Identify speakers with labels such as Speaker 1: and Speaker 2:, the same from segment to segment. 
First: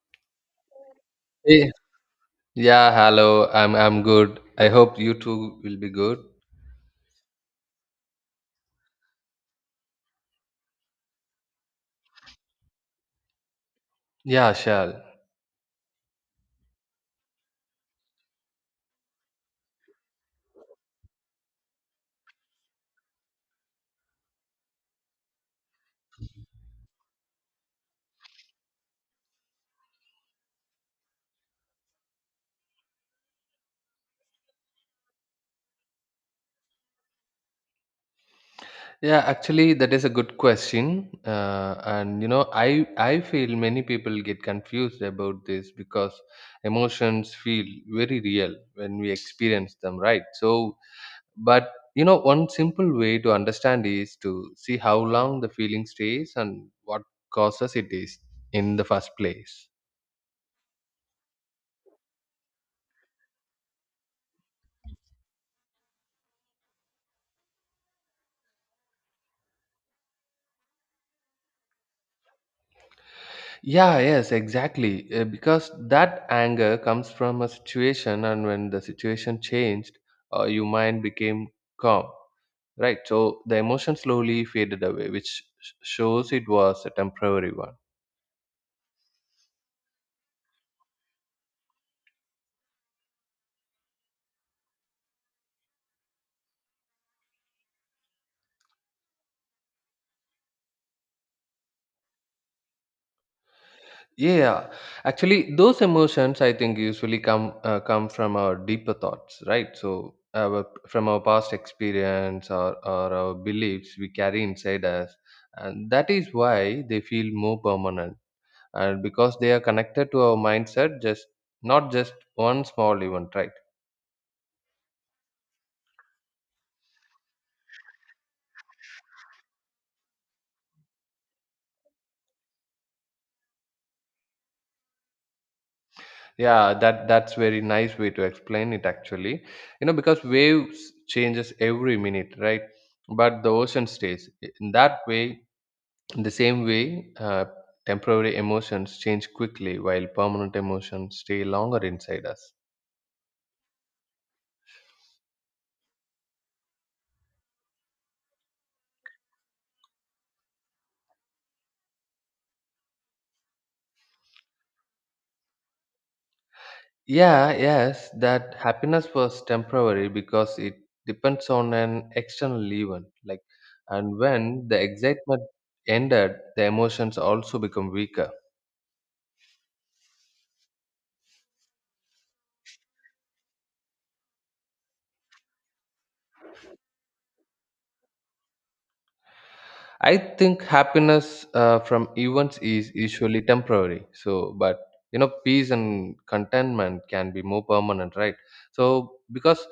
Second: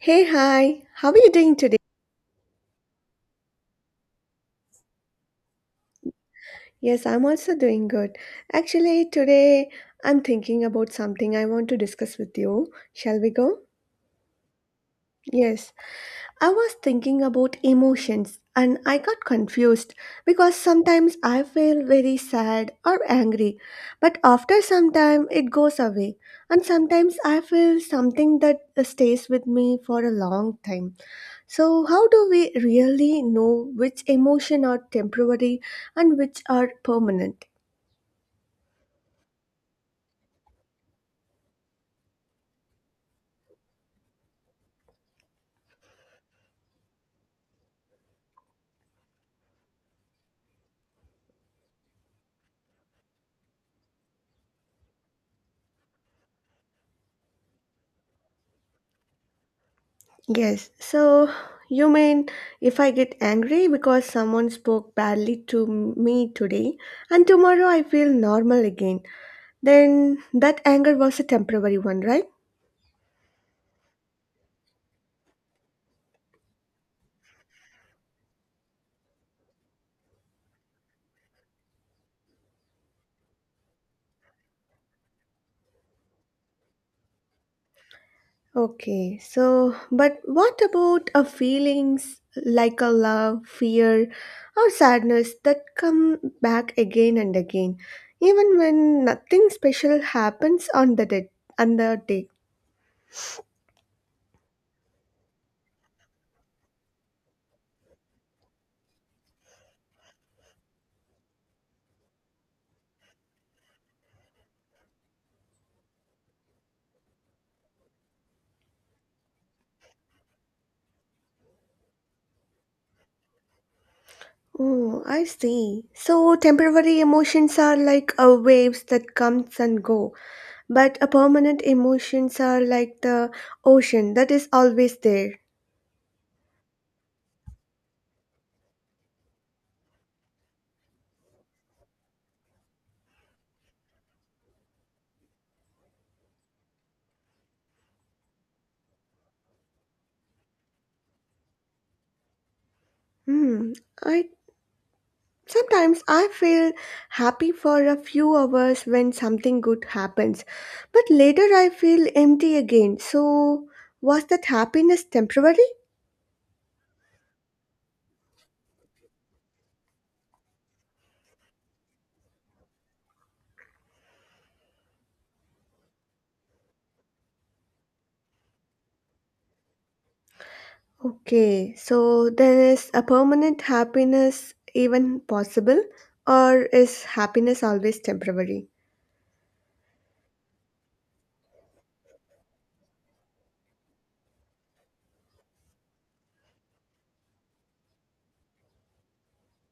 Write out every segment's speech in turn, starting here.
Speaker 1: Hey, hi, how are you doing
Speaker 2: Hey.
Speaker 1: today?
Speaker 2: Yeah, hello. I'm good. I hope you too will be good.
Speaker 1: Yes, I'm also doing good. Actually, today I'm thinking about something I want to discuss with you. Shall we go?
Speaker 2: Yeah, sure.
Speaker 1: Yes, I was thinking about emotions and I got confused because sometimes I feel very sad or angry, but after some time it goes away, and sometimes I feel something that stays with me for a long time. So, how do we really know which emotion are temporary and which are permanent?
Speaker 2: Yeah, actually, that is a good question. And you know, I feel many people get confused about this because emotions feel very real when we experience them, right? So, but you know, one simple way to understand is to see how long the feeling stays and what causes it is in the first place.
Speaker 1: Yes, so you mean if I get angry because someone spoke badly to me today and tomorrow I feel normal again, then that anger was a temporary one, right?
Speaker 2: Yeah, yes, exactly. Because that anger comes from a situation, and when the situation changed, your mind became calm, right? So the emotion slowly faded away, which shows it was a temporary one.
Speaker 1: Okay, so but what about a feelings like a love, fear, or sadness that come back again and again, even when nothing special happens on the day, on the day?
Speaker 2: Yeah, actually, those emotions I think usually come from our deeper thoughts, right? So from our past experience or our beliefs we carry inside us, and that is why they feel more permanent and because they are connected to our mindset, just not just one small event, right?
Speaker 1: Oh, I see. So temporary emotions are like a waves that comes and go, but a permanent emotions are like the ocean that is always there.
Speaker 2: Yeah, that's very nice way to explain it, actually. You know, because waves changes every minute, right? But the ocean stays in that way in the same way. uh, Temporary emotions change quickly while permanent emotions stay longer inside us.
Speaker 1: Hmm, I sometimes I feel happy for a few hours when something good happens, but later I feel empty again. So, was that happiness temporary?
Speaker 2: Yeah, yes, that happiness was temporary because it depends on an external event. And when the excitement ended, the emotions also become weaker.
Speaker 1: Okay, so then is a permanent happiness even possible, or is happiness always temporary?
Speaker 2: I think happiness from events is usually temporary. So, but you know, peace and contentment can be more permanent, right? So, because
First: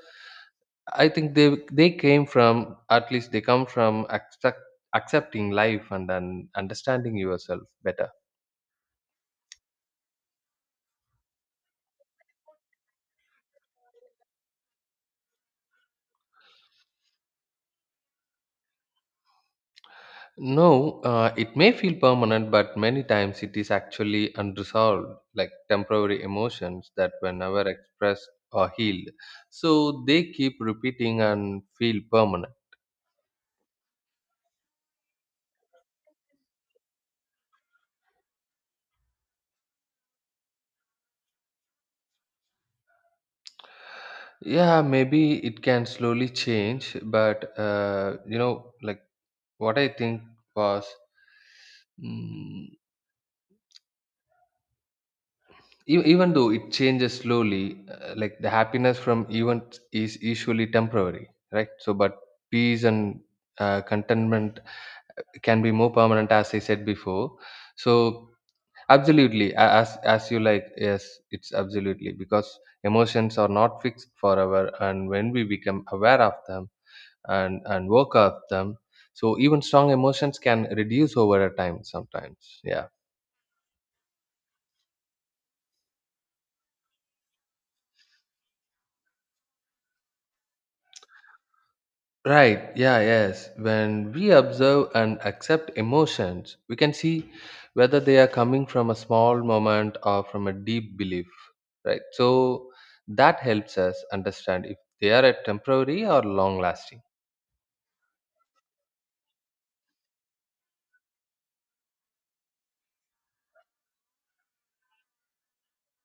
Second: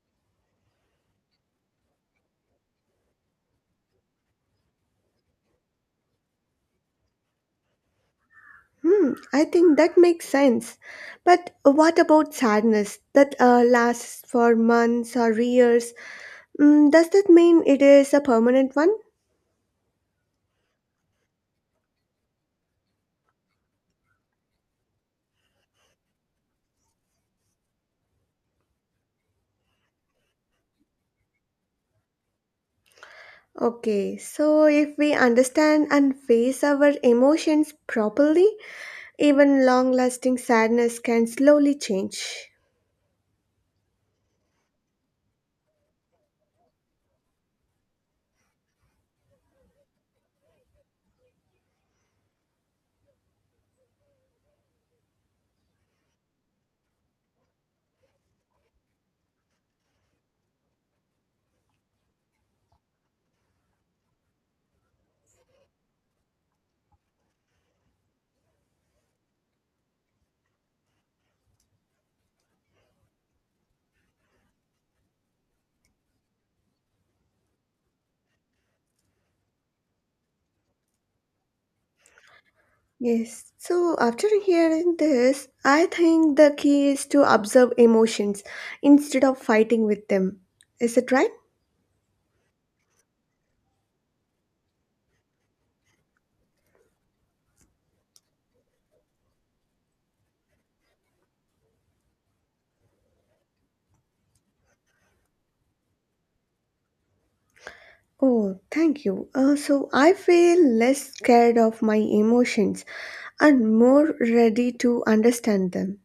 Speaker 2: I think they came from at least they come from accepting life and then understanding yourself better.
Speaker 1: Hmm, I think that makes sense. But what about sadness that lasts for months or years? Mm, does that mean it is a permanent one?
Speaker 2: No, it may feel permanent, but many times it is actually unresolved, like temporary emotions that were never expressed or healed. So they keep repeating and feel permanent.
Speaker 1: Okay, so if we understand and face our emotions properly, even long lasting sadness can slowly change.
Speaker 2: Yeah, maybe it can slowly change, but you know, like, what I think was. Mm, even though it changes slowly, like the happiness from events is usually temporary, right? So but peace and contentment can be more permanent, as I said before. So absolutely, as you like, yes, it's absolutely, because emotions are not fixed forever, and when we become aware of them and work of them, so even strong emotions can reduce over a time sometimes, yeah.
Speaker 1: Yes, so after hearing this, I think the key is to observe emotions instead of fighting with them. Is it right?
Speaker 2: Right, yeah, yes. When we observe and accept emotions, we can see whether they are coming from a small moment or from a deep belief, right? So that helps us understand if they are a temporary or long lasting.
Speaker 1: Oh, thank you. So I feel less scared of my emotions and more ready to understand them.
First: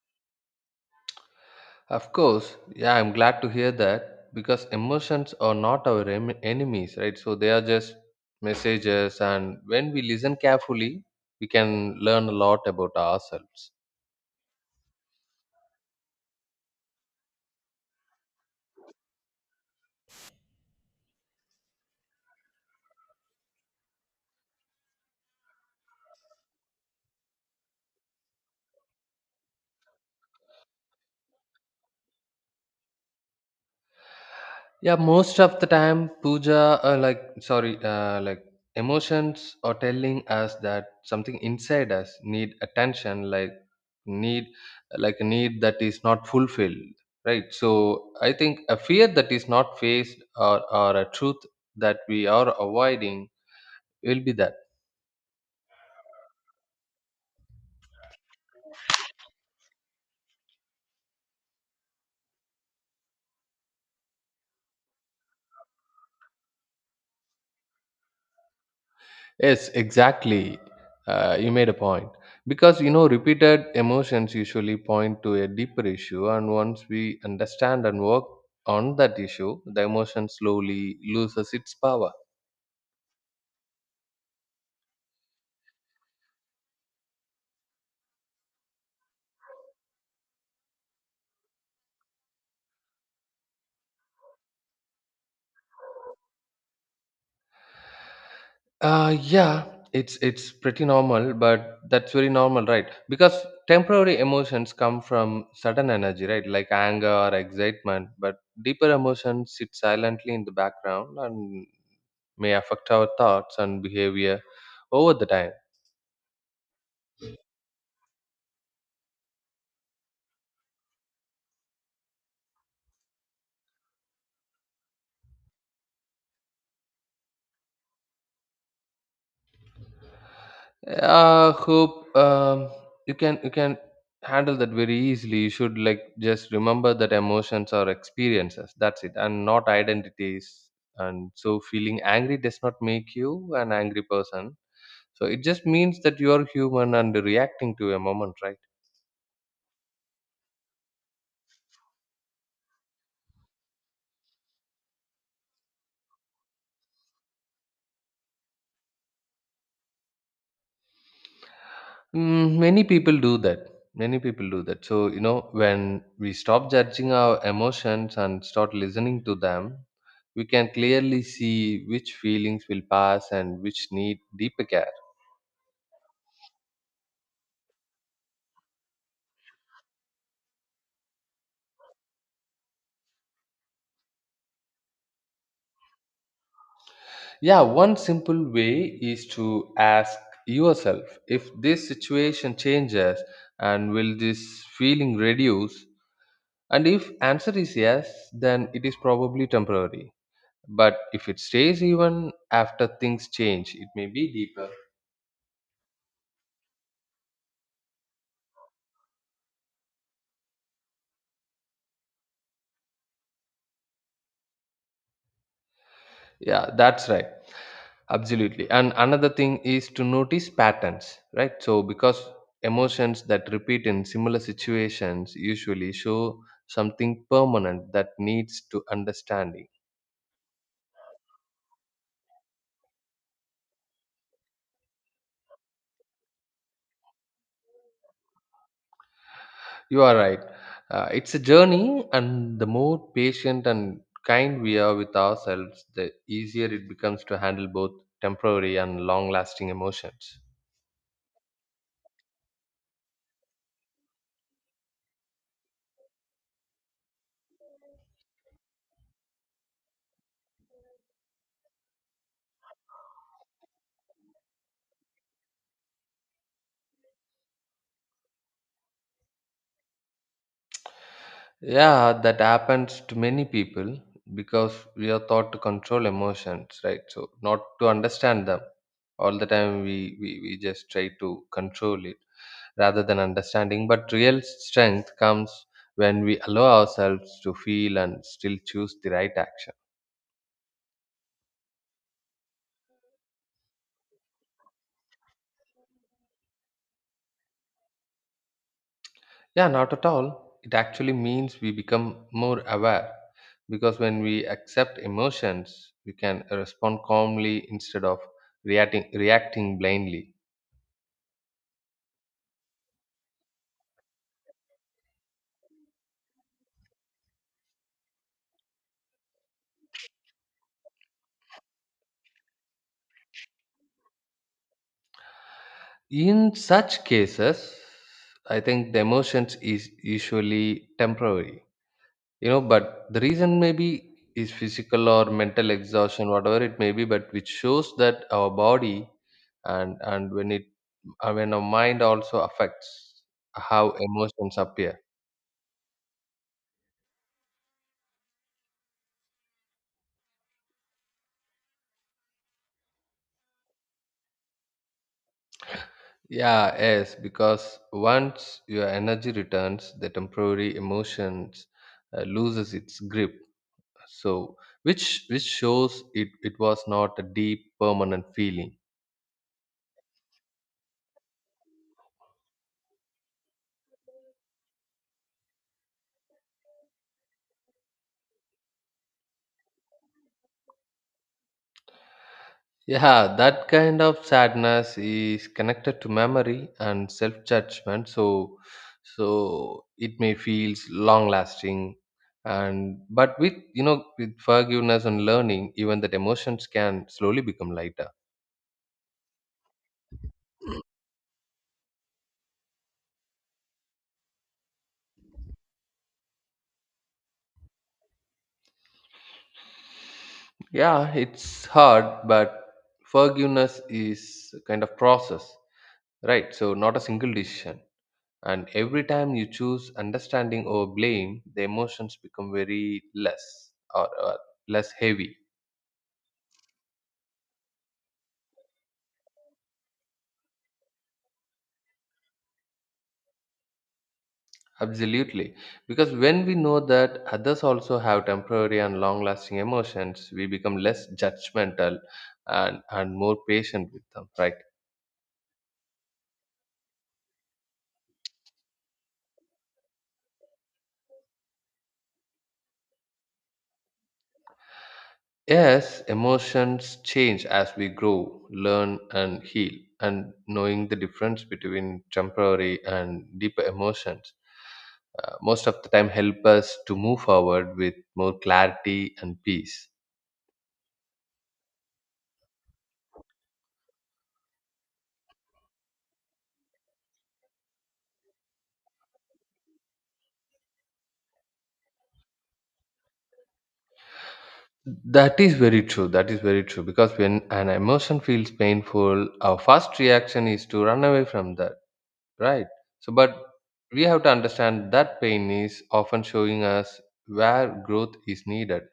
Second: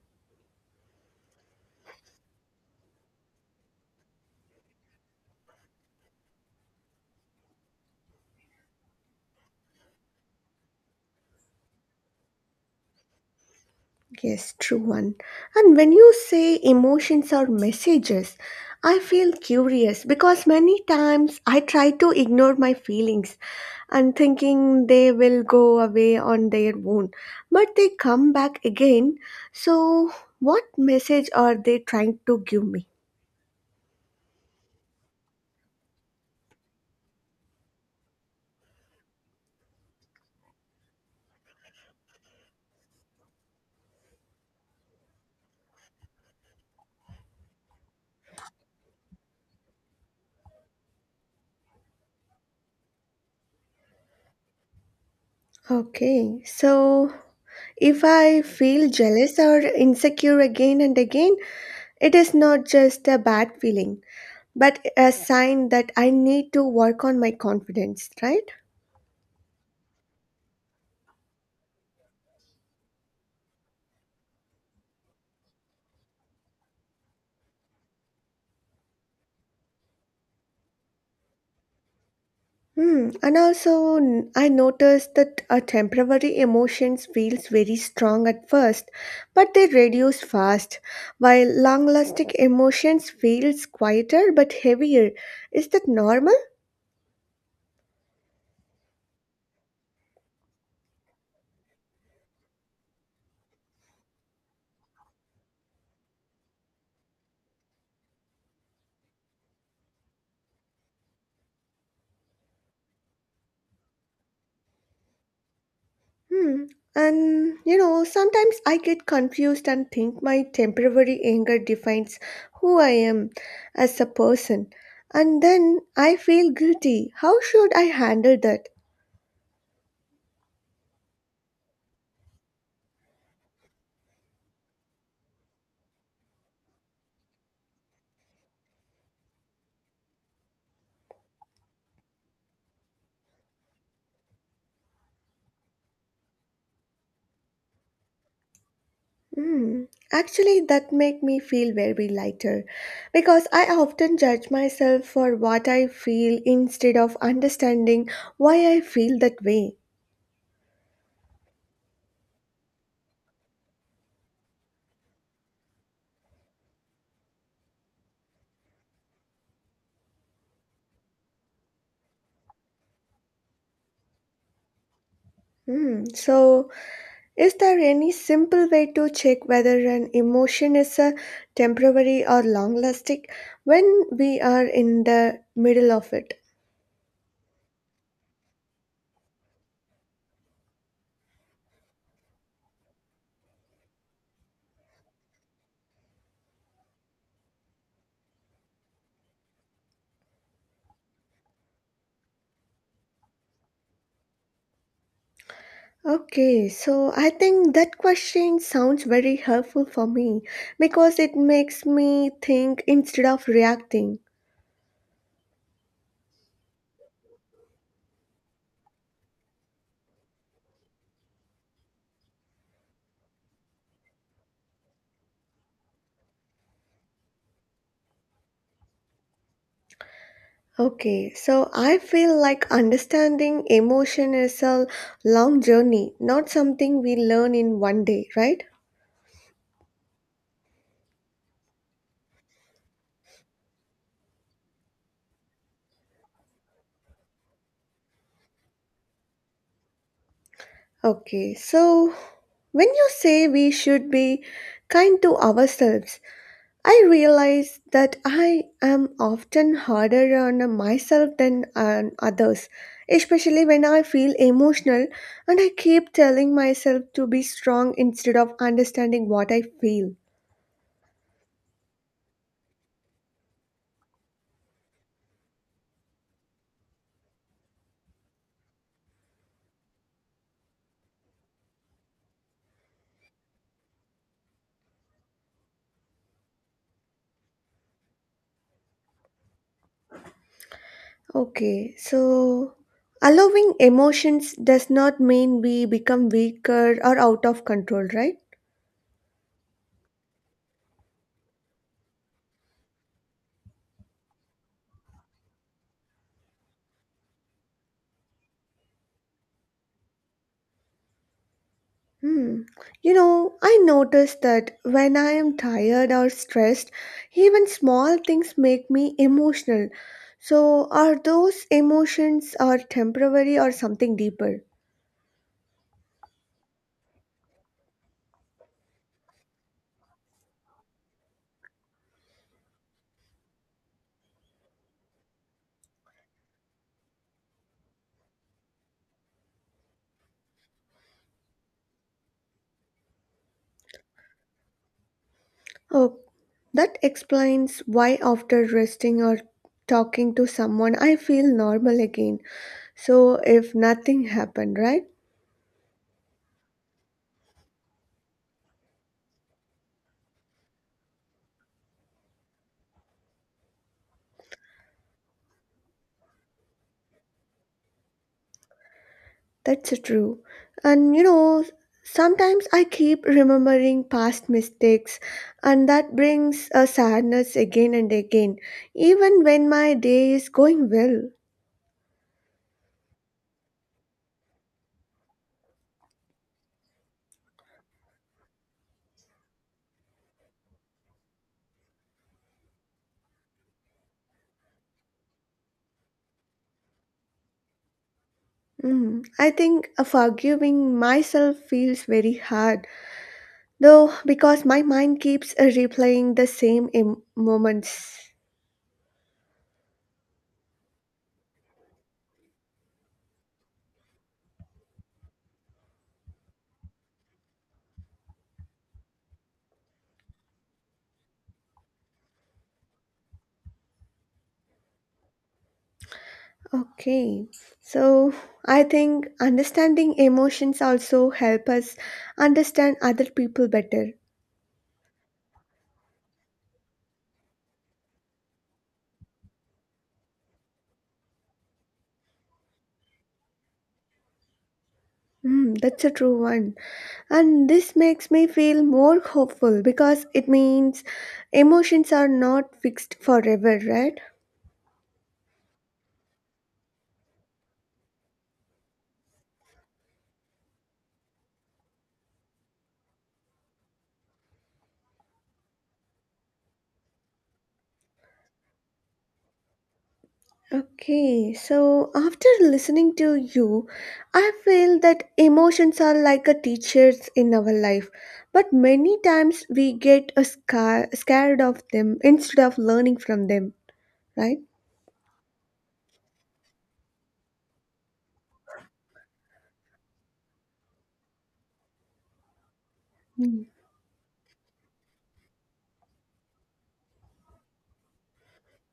Speaker 2: Of course, yeah, I'm glad to hear that because emotions are not our enemies, right? So they are just messages, and when we listen carefully, we can learn a lot about ourselves.
Speaker 1: Yes, true one. And when you say emotions are messages, I feel curious because many times I try to ignore my feelings and thinking they will go away on their own, but they come back again. So, what message are they trying to give me?
Speaker 2: Yeah, most of the time, puja, like, sorry, like, emotions are telling us that something inside us need attention, need, like, a need that is not fulfilled, right? So, I think a fear that is not faced, or a truth that we are avoiding will be that.
Speaker 1: Okay, so if I feel jealous or insecure again and again, it is not just a bad feeling, but a sign that I need to work on my confidence, right?
Speaker 2: Yes, exactly. You made a point. Because, you know, repeated emotions usually point to a deeper issue, and once we understand and work on that issue, the emotion slowly loses its power.
Speaker 1: Hmm. And also, I noticed that a temporary emotions feels very strong at first, but they reduce fast, while long-lasting emotions feels quieter but heavier. Is that normal?
Speaker 2: Yeah, it's pretty normal, but that's very normal, right? Because temporary emotions come from sudden energy, right? Like anger or excitement, but deeper emotions sit silently in the background and may affect our thoughts and behavior over the time.
Speaker 1: Hmm. And you know, sometimes I get confused and think my temporary anger defines who I am as a person. And then I feel guilty. How should I handle that?
Speaker 2: Hope You can handle that very easily. You should, like, just remember that emotions are experiences, that's it, and not identities. And so feeling angry does not make you an angry person. So it just means that you are human and reacting to a moment, right?
Speaker 1: Hmm. Actually, that make me feel very lighter because I often judge myself for what I feel instead of understanding why I feel that way.
Speaker 2: Mm, many people do that. Many people do that. So, you know, when we stop judging our emotions and start listening to them, we can clearly see which feelings will pass and which need deeper care.
Speaker 1: Hmm. So, is there any simple way to check whether an emotion is a temporary or long lasting when we are in the middle of it?
Speaker 2: Yeah, one simple way is to ask yourself, if this situation changes, and will this feeling reduce? And if answer is yes, then it is probably temporary. But if it stays even after things change, it may be deeper.
Speaker 1: Okay, so I think that question sounds very helpful for me because it makes me think instead of reacting.
Speaker 2: Yeah, that's right. Absolutely. And another thing is to notice patterns, right? So, because emotions that repeat in similar situations usually show something permanent that needs to understanding.
Speaker 1: Okay, so I feel like understanding emotion is a long journey, not something we learn in one day, right?
Speaker 2: You are right. It's a journey, and the more patient and kind we are with ourselves, the easier it becomes to handle both temporary and long lasting emotions.
Speaker 1: Okay, so when you say we should be kind to ourselves, I realize that I am often harder on myself than on others, especially when I feel emotional and I keep telling myself to be strong instead of understanding what I feel.
Speaker 2: Yeah, that happens to many people because we are taught to control emotions, right? So not to understand them. All the time we just try to control it rather than understanding. But real strength comes when we allow ourselves to feel and still choose the right action.
Speaker 1: Okay, so allowing emotions does not mean we become weaker or out of control, right?
Speaker 2: Yeah, not at all. It actually means we become more aware, because when we accept emotions, we can respond calmly instead of reacting blindly.
Speaker 1: Hmm. You know, I noticed that when I am tired or stressed, even small things make me emotional. So, are those emotions are temporary or something deeper?
Speaker 2: In such cases, I think the emotions is usually temporary, you know, but the reason maybe is physical or mental exhaustion, whatever it may be, but which shows that our body and when it, when our mind also affects how emotions appear.
Speaker 1: Oh, that explains why after resting or talking to someone, I feel normal again. So, if nothing happened, right?
Speaker 2: Yeah, yes, because once your energy returns, the temporary emotions loses its grip. So which which shows it was not a deep permanent feeling.
Speaker 1: That's true. And you know, sometimes I keep remembering past mistakes, and that brings a sadness again and again, even when my day is going well.
Speaker 2: Yeah, that kind of sadness is connected to memory and self judgment. So it may feels long lasting, and but with, you know, with forgiveness and learning, even that emotions can slowly become lighter.
Speaker 1: Mm, I think forgiving myself feels very hard, though, because my mind keeps replaying the same moments.
Speaker 2: Yeah, it's hard, but forgiveness is a kind of process, right? So not a single decision. And every time you choose understanding over blame, the emotions become very less, or less heavy.
Speaker 1: Okay, so I think understanding emotions also help us understand other people better.
Speaker 2: Absolutely. Because when we know that others also have temporary and long lasting emotions, we become less judgmental and more patient with them, right?
Speaker 1: Mm, that's a true one. And this makes me feel more hopeful because it means emotions are not fixed forever, right?
Speaker 2: Yes, emotions change as we grow, learn, and heal. And knowing the difference between temporary and deeper emotions, most of the time, help us to move forward with more clarity and peace.
Speaker 1: Okay, so after listening to you, I feel that emotions are like a teachers in our life, but many times we get a scared of them instead of learning from them, right?
Speaker 2: That is very true. That is very true. Because when an emotion feels painful, our first reaction is to run away from that, right? So, but
Speaker 1: Hmm.
Speaker 2: we have to understand that pain is often showing us where growth is needed.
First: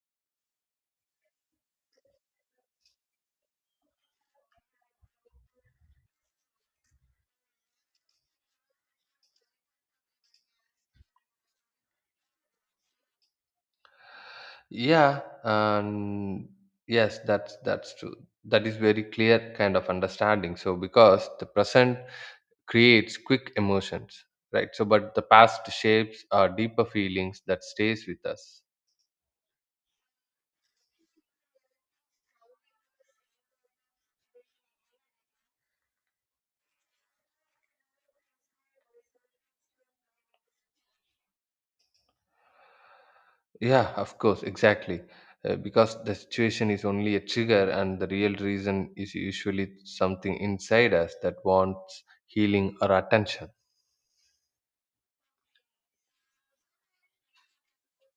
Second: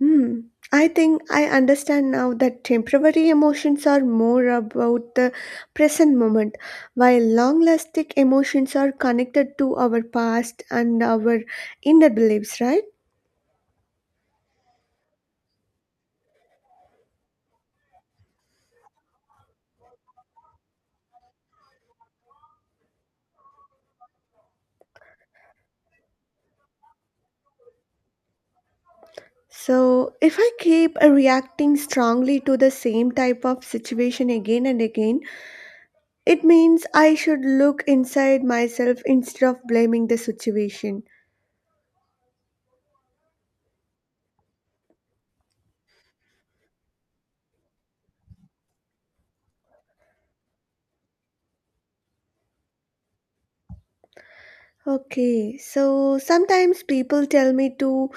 Speaker 1: Hmm. I think I understand now that temporary emotions are more about the present moment, while long lasting emotions are connected to our past and our inner beliefs, right?
Speaker 2: Yeah, and yes, that's true. That is very clear kind of understanding. So because the present creates quick emotions, right? So but the past shapes our deeper feelings that stays with us.
Speaker 1: So, if I keep reacting strongly to the same type of situation again and again, it means I should look inside myself instead of blaming the situation.
Speaker 2: Yeah, of course, exactly. Because the situation is only a trigger, and the real reason is usually something inside us that wants healing or attention.
Speaker 1: Okay, so sometimes people tell me to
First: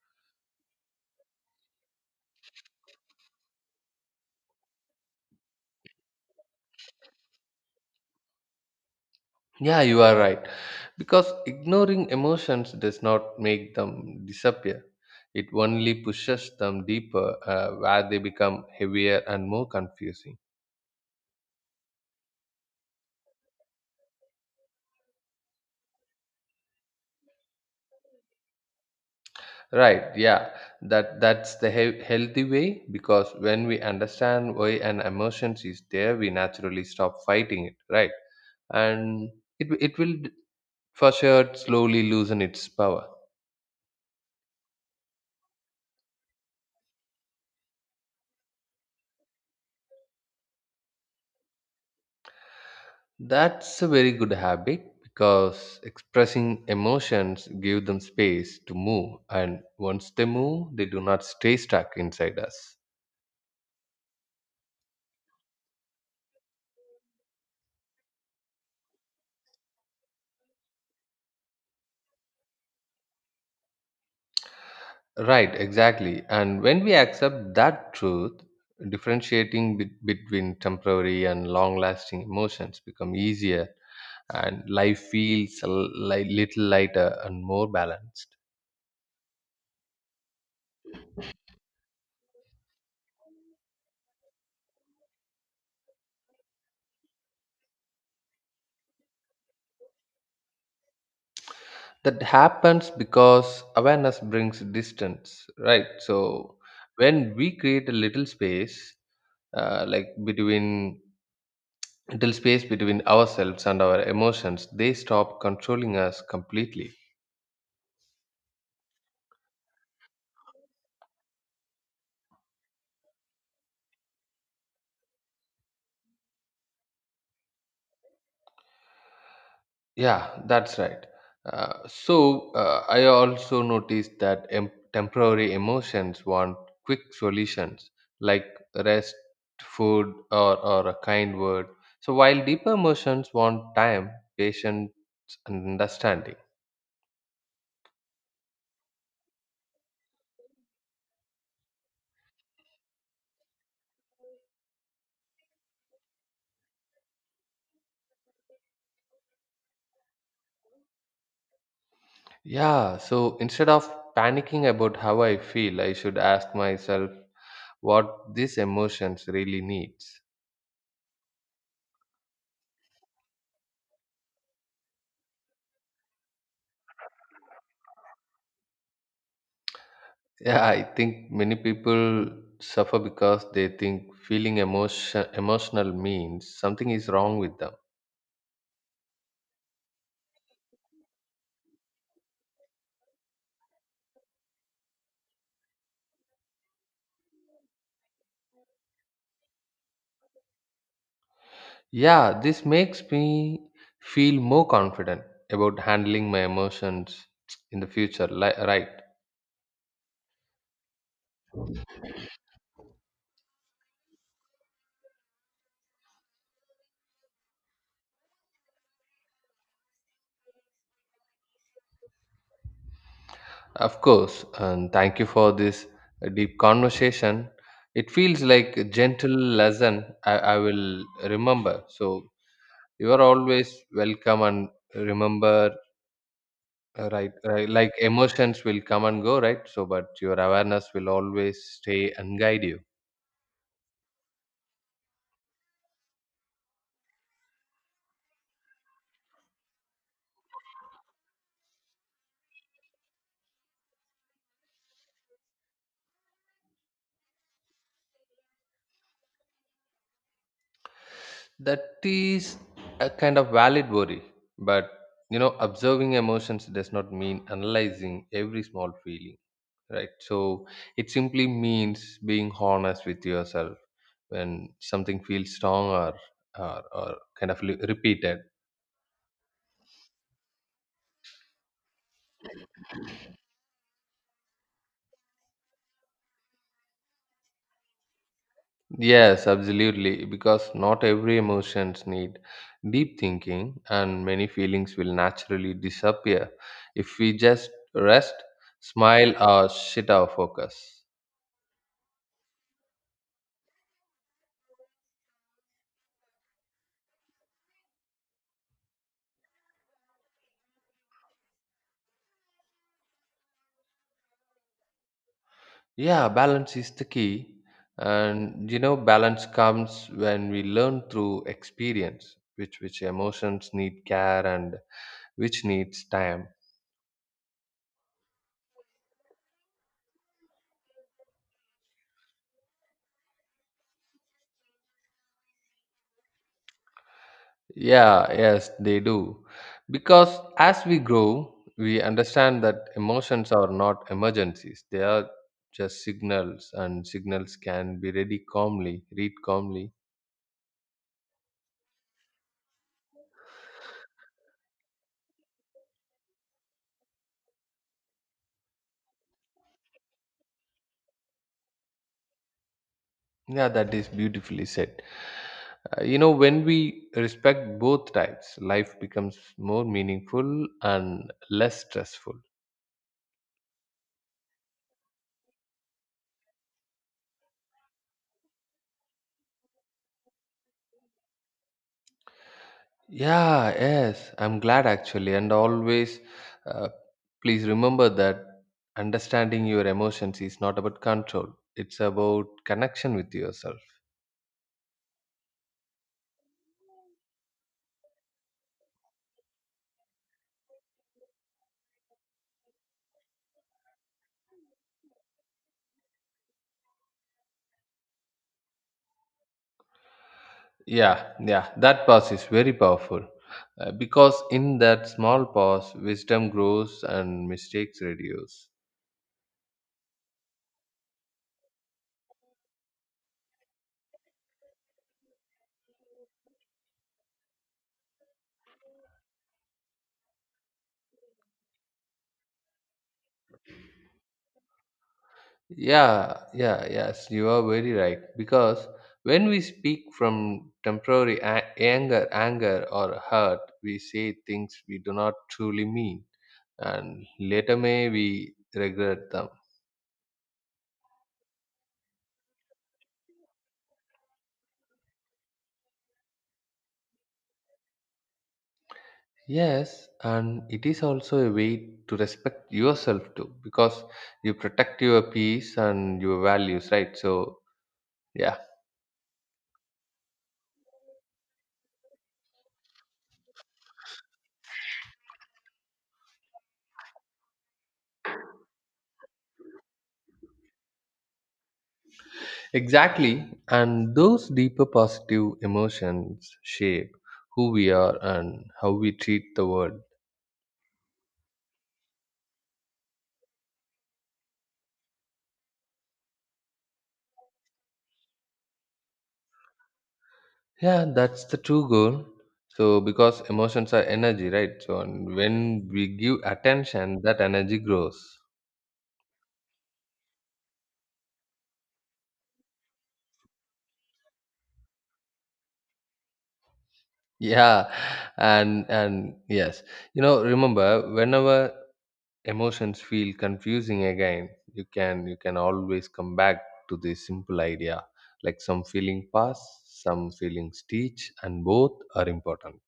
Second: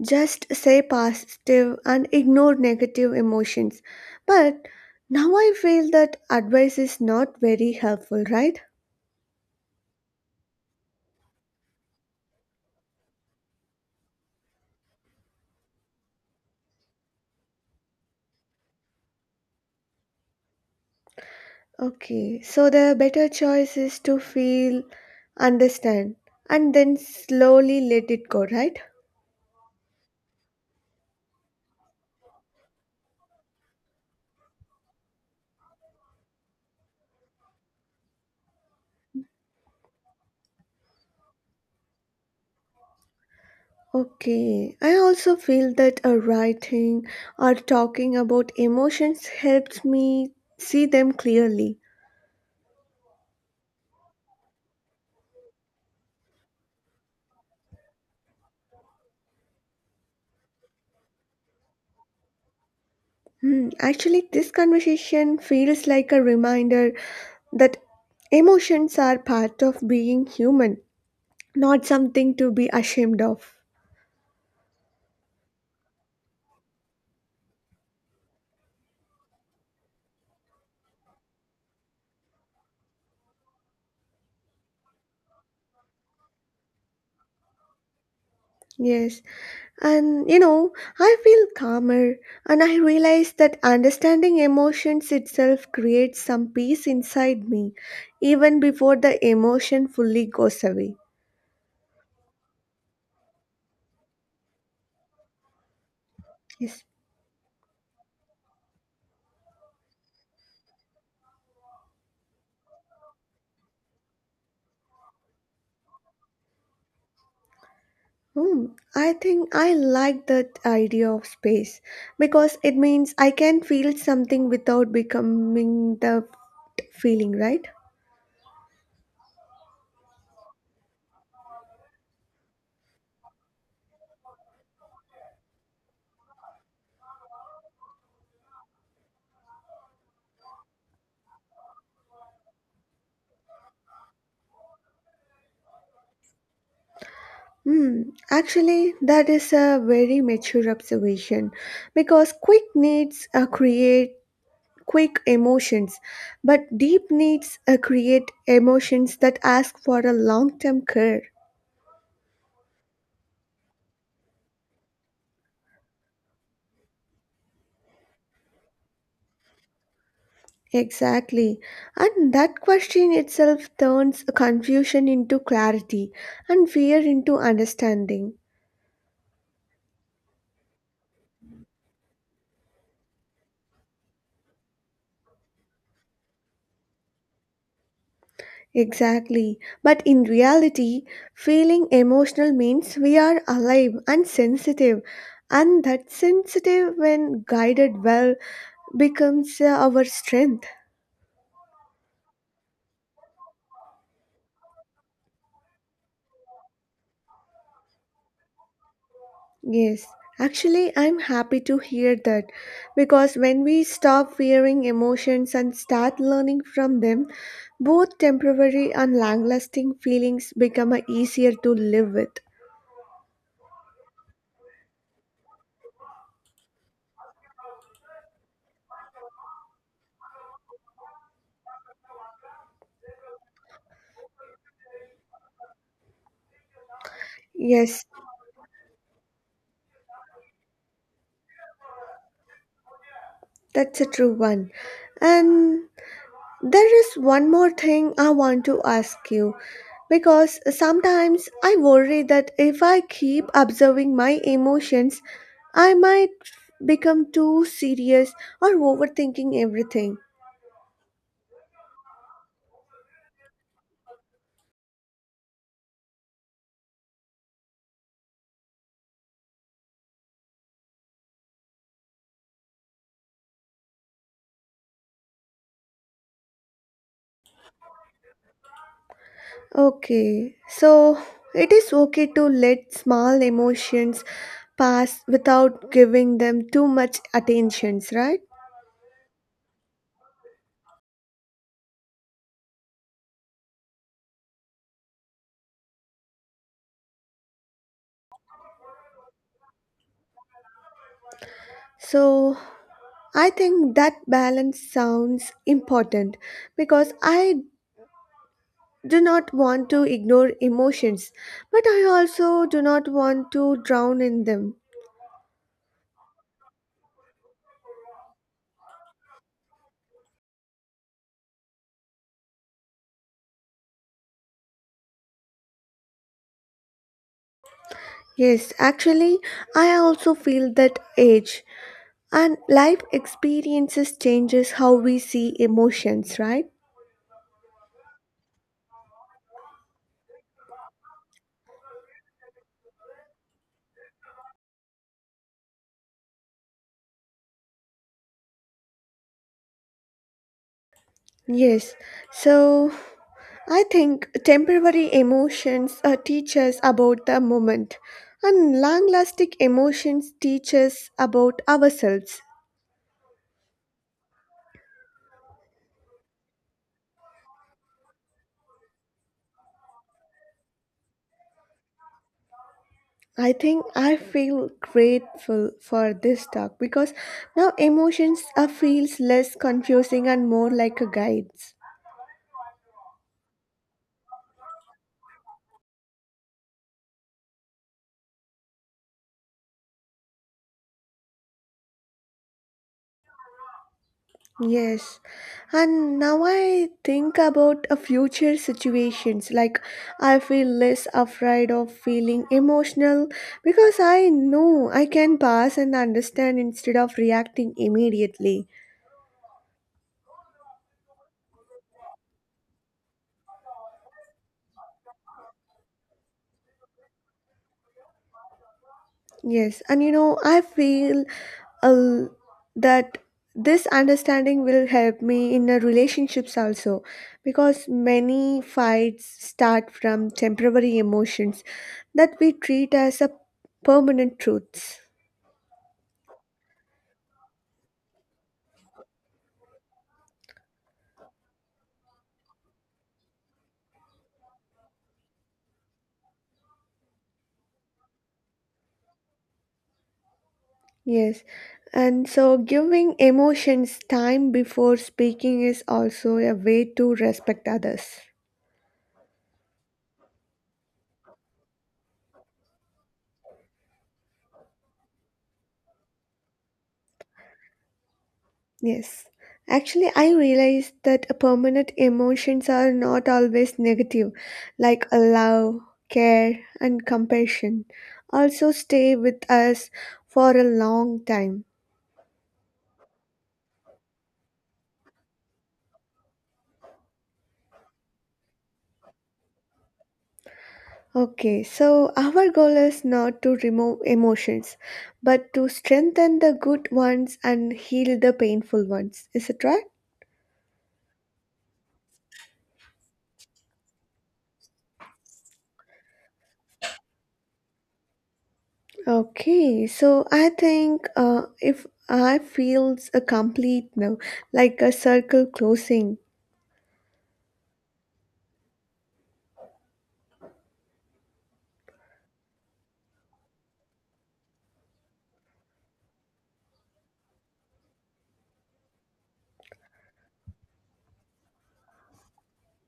Speaker 1: just say positive and ignore negative emotions. But now I feel that advice is not very helpful, right?
Speaker 2: Yeah, you are right. Because ignoring emotions does not make them disappear. It only pushes them deeper, where they become heavier and more confusing.
Speaker 1: Okay, so the better choice is to feel, understand, and then slowly let it go, right?
Speaker 2: Right? Yeah, that's the healthy way. Because when we understand why an emotion is there, we naturally stop fighting it. Right? And it will for sure slowly loosen its power.
Speaker 1: Okay, I also feel that a writing or talking about emotions helps me see them clearly.
Speaker 2: That's a very good habit because expressing emotions give them space to move, and once they move they do not stay stuck inside us.
Speaker 1: Hmm, actually, this conversation feels like a reminder that emotions are part of being human, not something to be ashamed of.
Speaker 2: Right, exactly. And when we accept that truth, differentiating between temporary and long-lasting emotions become easier and life feels a little lighter and more balanced.
Speaker 1: Yes, and you know, I feel calmer and I realize that understanding emotions itself creates some peace inside me even before the emotion fully goes away.
Speaker 2: That happens because awareness brings distance, right? So
Speaker 1: Yes.
Speaker 2: when we create a little space, like, between little space between ourselves and our emotions, they stop controlling us completely.
Speaker 1: Hmm. I think I like that idea of space because it means I can feel something without becoming the feeling, right?
Speaker 2: Yeah, that's right. So, I also noticed that temporary emotions want quick solutions, like rest, food, or a kind word. So while deeper emotions want time, patience, and understanding.
Speaker 1: Hmm, actually, that is a very mature observation because quick needs create quick emotions, but deep needs create emotions that ask for a long term care.
Speaker 2: Yeah, so instead of panicking about how I feel, I should ask myself what these emotions really needs.
Speaker 1: Exactly. And that question itself turns confusion into clarity and fear into understanding.
Speaker 2: Yeah, I think many people suffer because they think feeling emotion emotional means something is wrong with them.
Speaker 1: Exactly. But in reality, feeling emotional means we are alive and sensitive. And that sensitive, when guided well, becomes our strength.
Speaker 2: Yeah, this makes me feel more confident about handling my emotions in the future, right?
Speaker 1: Yes. Actually, I'm happy to hear that because when we stop fearing emotions and start learning from them, both temporary and long lasting feelings become easier to live with.
Speaker 2: Of course, and thank you for this deep conversation. It feels like a gentle lesson, I will remember. So you are always welcome, and remember. Right, right. Like
Speaker 1: Yes,
Speaker 2: emotions will come and go, right? So, but your awareness will always stay and guide you.
Speaker 1: that's a true one. And there is one more thing I want to ask you because sometimes I worry that if I keep observing my emotions, I might become too serious or overthinking everything.
Speaker 2: That is a kind of valid worry. But, you know, observing emotions does not mean analyzing every small feeling, right? So, it simply means being honest with yourself when something feels strong, or kind of repeated.
Speaker 1: Okay, so it is okay to let small emotions pass without giving them too much attentions, right?
Speaker 2: Yes, absolutely, because not every emotions need deep thinking, and many feelings will naturally disappear if we just rest, smile, or shit our focus.
Speaker 1: So I think that balance sounds important because I do not want to ignore emotions, but I also do not want to drown in them.
Speaker 2: Yeah, balance is the key, and you know balance comes when we learn through experience which emotions need care and which needs time.
Speaker 1: Yes, actually, I also feel that age and life experiences changes how we see emotions, right?
Speaker 2: Yeah, yes, they do. Because as we grow, we understand that emotions are not emergencies. They are just signals, and signals can be read calmly, read calmly.
Speaker 1: Yes. So, I think temporary emotions teach us about the moment and long-lasting emotions teach us about ourselves.
Speaker 2: Yeah, that is beautifully said. When we respect both types, life becomes more meaningful and less stressful.
Speaker 1: I think I feel grateful for this talk because now emotions are feels less confusing and more like a guides.
Speaker 2: Yeah, yes, I'm glad actually. And always, uh, please remember that understanding your emotions is not about control, it's about connection with yourself.
Speaker 1: Yes. And now I think about a future situations like I feel less afraid of feeling emotional because I know I can pass and understand instead of reacting immediately.
Speaker 2: Yeah, yeah, that pause is very powerful because in that small pause, wisdom grows and mistakes reduce.
Speaker 1: Yes, and you know, I feel uh, that this understanding will help me in the relationships also because many fights start from temporary emotions that we treat as a permanent truths.
Speaker 2: Yeah, yeah, yes, you are very right. Because when we speak from temporary anger or hurt, we say things we do not truly mean and later may we regret them.
Speaker 1: Yes, and so giving emotions time before speaking is also a way to respect others.
Speaker 2: Yes, and it is also a way to respect yourself too, because you protect your peace and your values, right? So, yeah,
Speaker 1: Yes. Actually, I realized that a permanent emotions are not always negative, like a love, care, and compassion also stay with us for a long time.
Speaker 2: exactly. And those deeper positive emotions shape who we are and how we treat the world.
Speaker 1: Okay, so our goal is not to remove emotions, but to strengthen the good ones and heal the painful ones. Is it right?
Speaker 2: Yeah, that's the true goal. So, because emotions are energy, right? So, and when we give attention, that energy grows.
Speaker 1: Okay, so I think if I feels a complete now, like a circle closing.
Speaker 2: Yeah, and yes, you know, remember whenever emotions feel confusing again, you can always come back to this simple idea, like some feeling pass, some feelings teach, and both are important.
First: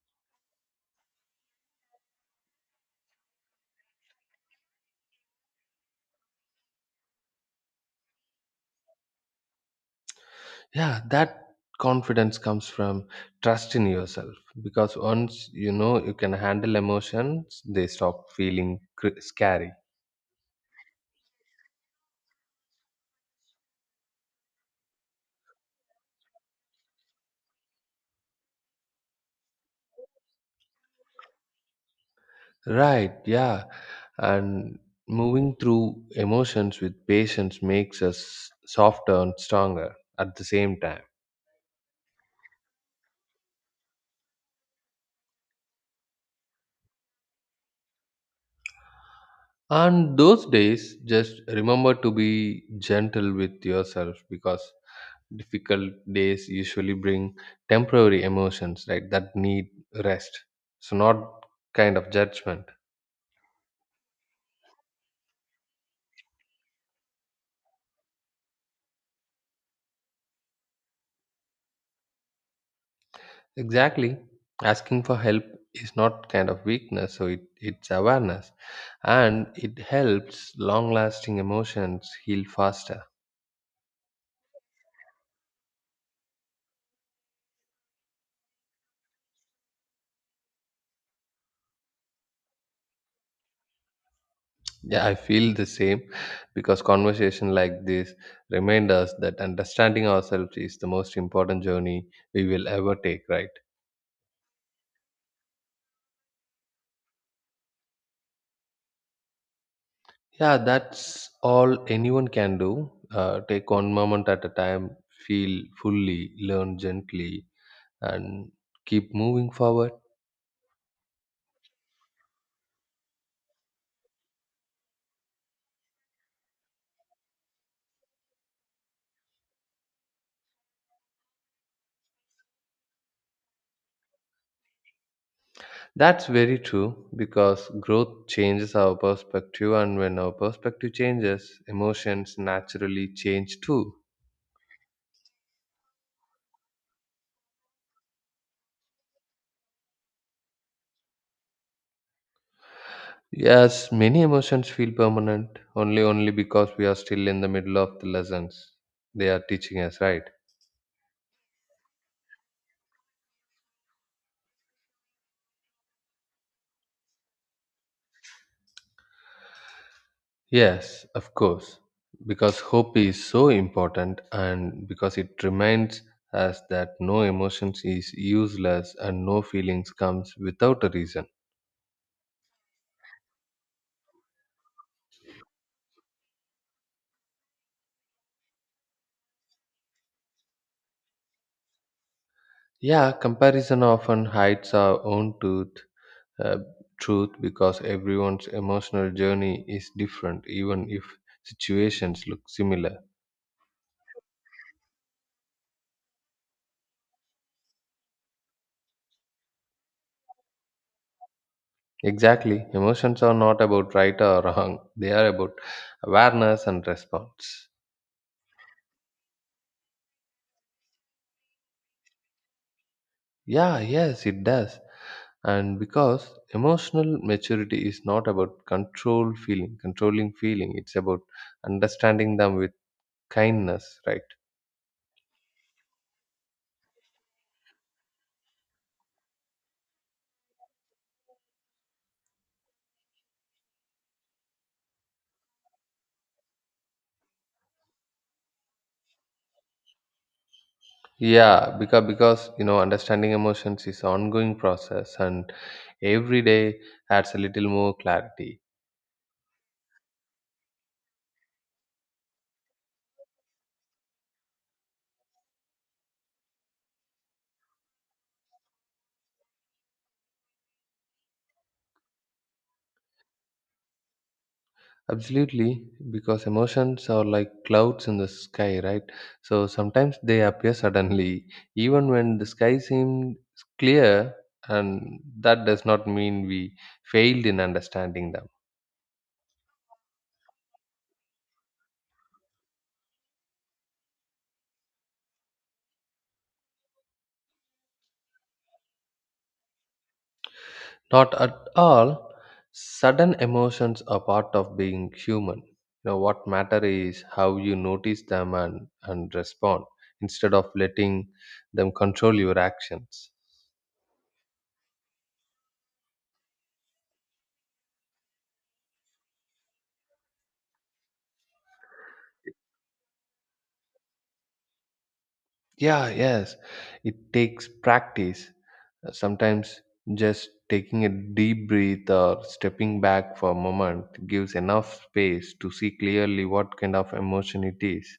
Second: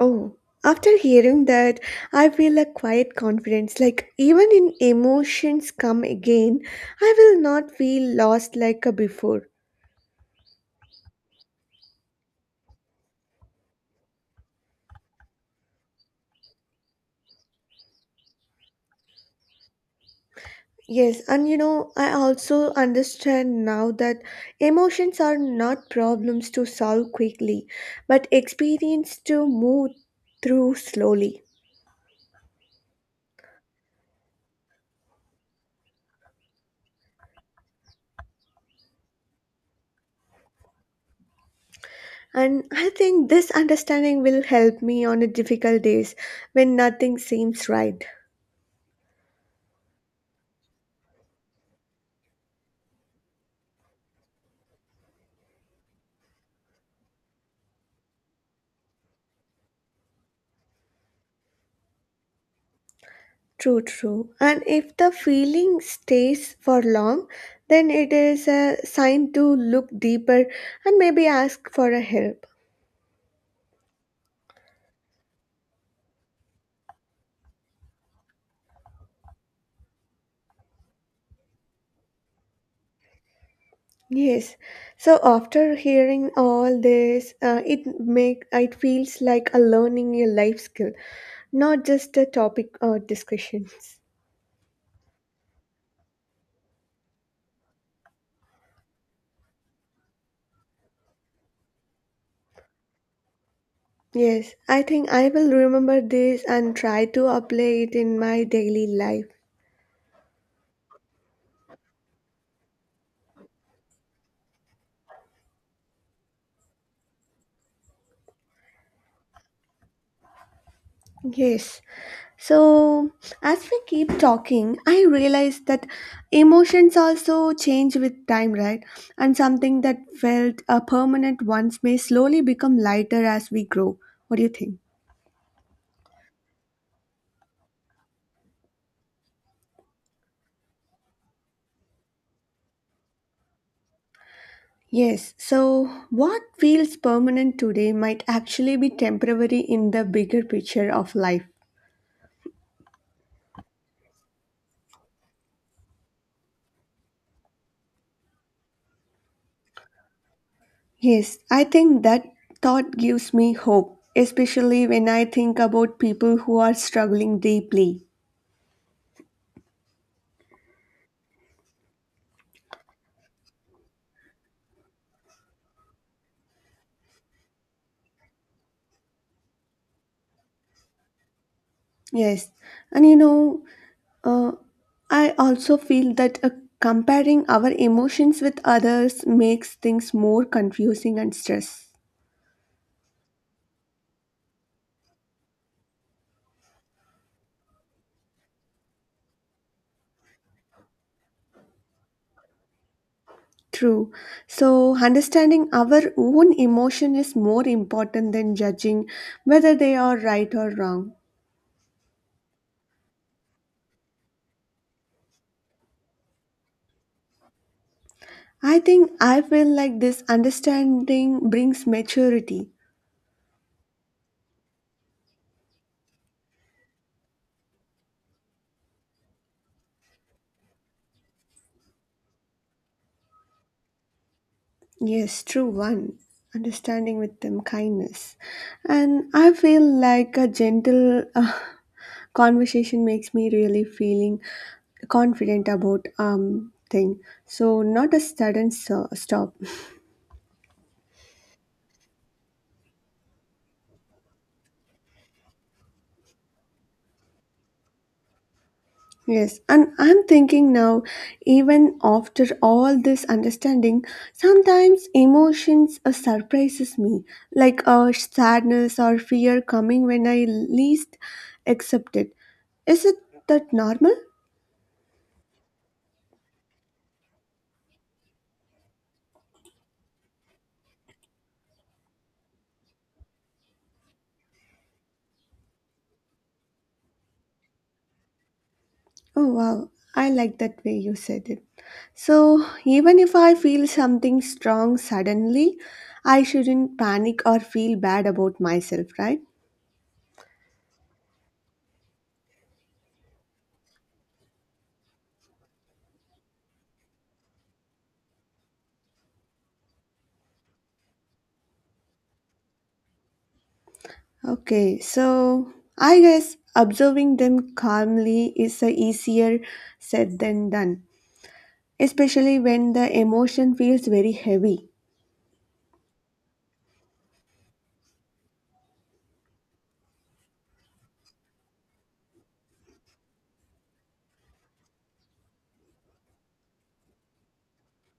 Speaker 1: Oh, after hearing that, I feel a quiet confidence. Like, even in emotions come again, I will not feel lost like a before.
Speaker 2: Yeah, that confidence comes from trust in yourself, because once you know you can handle emotions, they stop feeling scary.
Speaker 1: Yes, and you know, I also understand now that emotions are not problems to solve quickly, but experience to move through slowly.
Speaker 2: Right, yeah. And moving through emotions with patience makes us softer and stronger at the same time.
Speaker 1: And I think this understanding will help me on the difficult days when nothing seems right.
Speaker 2: And those days, just remember to be gentle with yourself, because difficult days usually bring temporary emotions, right, that need rest. So, not kind of judgment.
Speaker 1: True, true. And if the feeling stays for long, then it is a sign to look deeper and maybe ask for a help.
Speaker 2: Exactly. Asking for help is not kind of weakness, so it's awareness. And it helps long lasting emotions heal faster.
Speaker 1: Yes. So after hearing all this, it make it feels like a learning a life skill, not just a topic or discussions.
Speaker 2: Yeah, I feel the same, because conversation like this remind us that understanding ourselves is the most important journey we will ever take, right?
Speaker 1: Yes, I think I will remember this and try to apply it in my daily life.
Speaker 2: Yeah, that's all anyone can do. Take one moment at a time, feel fully, learn gently, and keep moving forward.
Speaker 1: Yes. So, as we keep talking, I realize that emotions also change with time, right? And something that felt a permanent once may slowly become lighter as we grow. What do you think?
Speaker 2: That's very true, because growth changes our perspective, and when our perspective changes, emotions naturally change too.
Speaker 1: Yes, so what feels permanent today might actually be temporary in the bigger picture of life.
Speaker 2: Yes, many emotions feel permanent only because we are still in the middle of the lessons they are teaching us, right?
Speaker 1: Yes, I think that thought gives me hope, especially when I think about people who are struggling deeply.
Speaker 2: Yes, of course, because hope is so important, and because it reminds us that no emotions is useless and no feelings comes without a reason.
Speaker 1: Yes, and you know, Uh, I also feel that comparing our emotions with others makes things more confusing and stress.
Speaker 2: Yeah, comparison often hides our own truth, uh, because everyone's emotional journey is different, even if situations look similar.
Speaker 1: True. So, understanding our own emotion is more important than judging whether they are right or wrong.
Speaker 2: Exactly, emotions are not about right or wrong, they are about awareness and response.
Speaker 1: I think I feel like this understanding brings maturity.
Speaker 2: Yeah, yes, it does. And because emotional maturity is not about controlling feeling, it's about understanding them with kindness, right?
Speaker 1: Yes, true one. Understanding with them kindness. And I feel like a gentle conversation makes me really feeling confident about thing. So not a sudden stop.
Speaker 2: Yeah, because you know understanding emotions is ongoing process, and every day adds a little more clarity.
Speaker 1: Yes, and I'm thinking now, even after all this understanding, sometimes emotions surprises me, like sadness or fear coming when I least accept it. Is it that normal?
Speaker 2: Absolutely, because emotions are like clouds in the sky, right? So sometimes they appear suddenly, even when the sky seemed clear, and that does not mean we failed in understanding them.
Speaker 1: Oh wow, I like that way you said it. So, even if I feel something strong suddenly, I shouldn't panic or feel bad about myself, right?
Speaker 2: Not at all. Sudden emotions are part of being human. You know what matter is how you notice them and respond, instead of letting them control your actions.
Speaker 1: Okay, so I guess observing them calmly is a easier said than done, especially when the emotion feels very heavy.
Speaker 2: Yeah, yes. It takes practice. Sometimes just taking a deep breath or stepping back for a moment gives enough space to see clearly what kind of emotion it is.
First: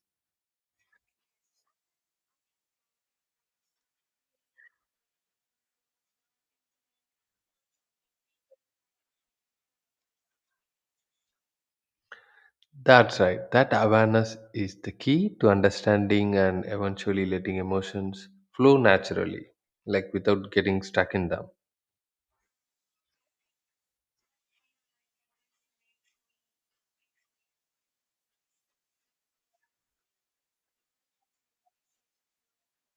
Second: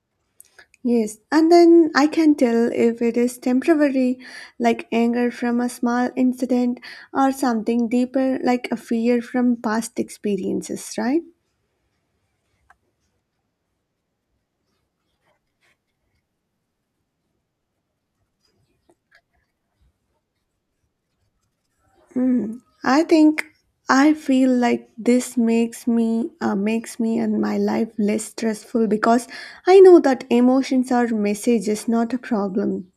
Speaker 1: Yes, and then I can tell if it is temporary, like anger from a small incident, or something deeper, like a fear from past experiences, right?
Speaker 2: That's right. That awareness is the key to understanding and eventually letting emotions flow naturally, like without getting stuck in them.
Speaker 1: Mm, I think I feel like this makes me makes me and my life less stressful because I know that emotions are messages, not a problem.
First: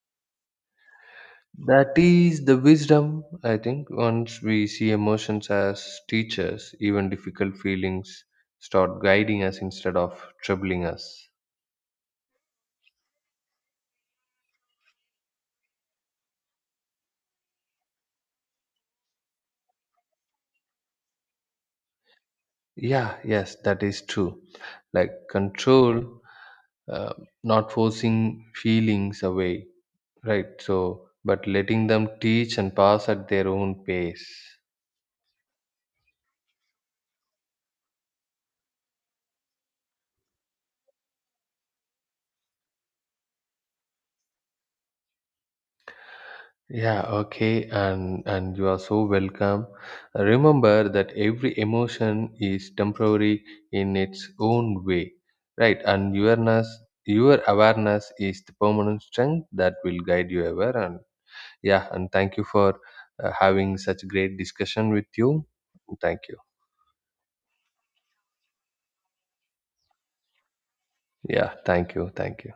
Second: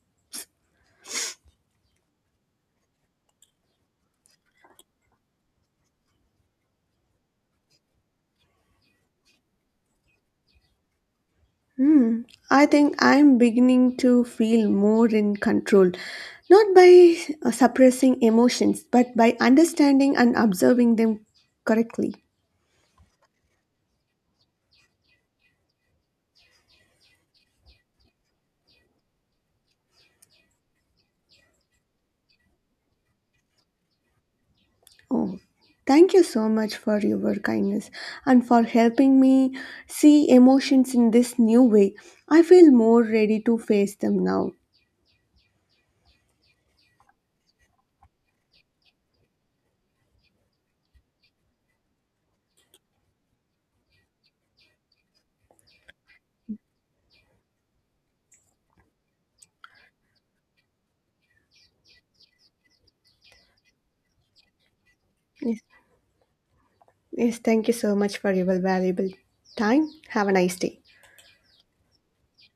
Speaker 2: That is the wisdom, I think. Once we see emotions as teachers, even difficult feelings start guiding us instead of troubling us.
Speaker 1: Hmm. I think I'm beginning to feel more in control, not by suppressing emotions, but by understanding and observing them correctly.
Speaker 2: Yeah, yes, that is true. Like control, uh, not forcing feelings away, right? So, but letting them teach and pass at their own pace.
Speaker 1: Oh, thank you so much for your kindness and for helping me see emotions in this new way. I feel more ready to face them now.
Speaker 2: Yeah, okay, and you are so welcome. Remember that every emotion is temporary in its own way, right? And awareness, your awareness is the permanent strength that will guide you ever. And yeah, and thank you for having such great discussion with you.
Speaker 1: Yes,
Speaker 2: Thank you.
Speaker 1: yes thank you so much for your valuable time. Have a nice day.
Speaker 2: Yeah, thank you, thank you.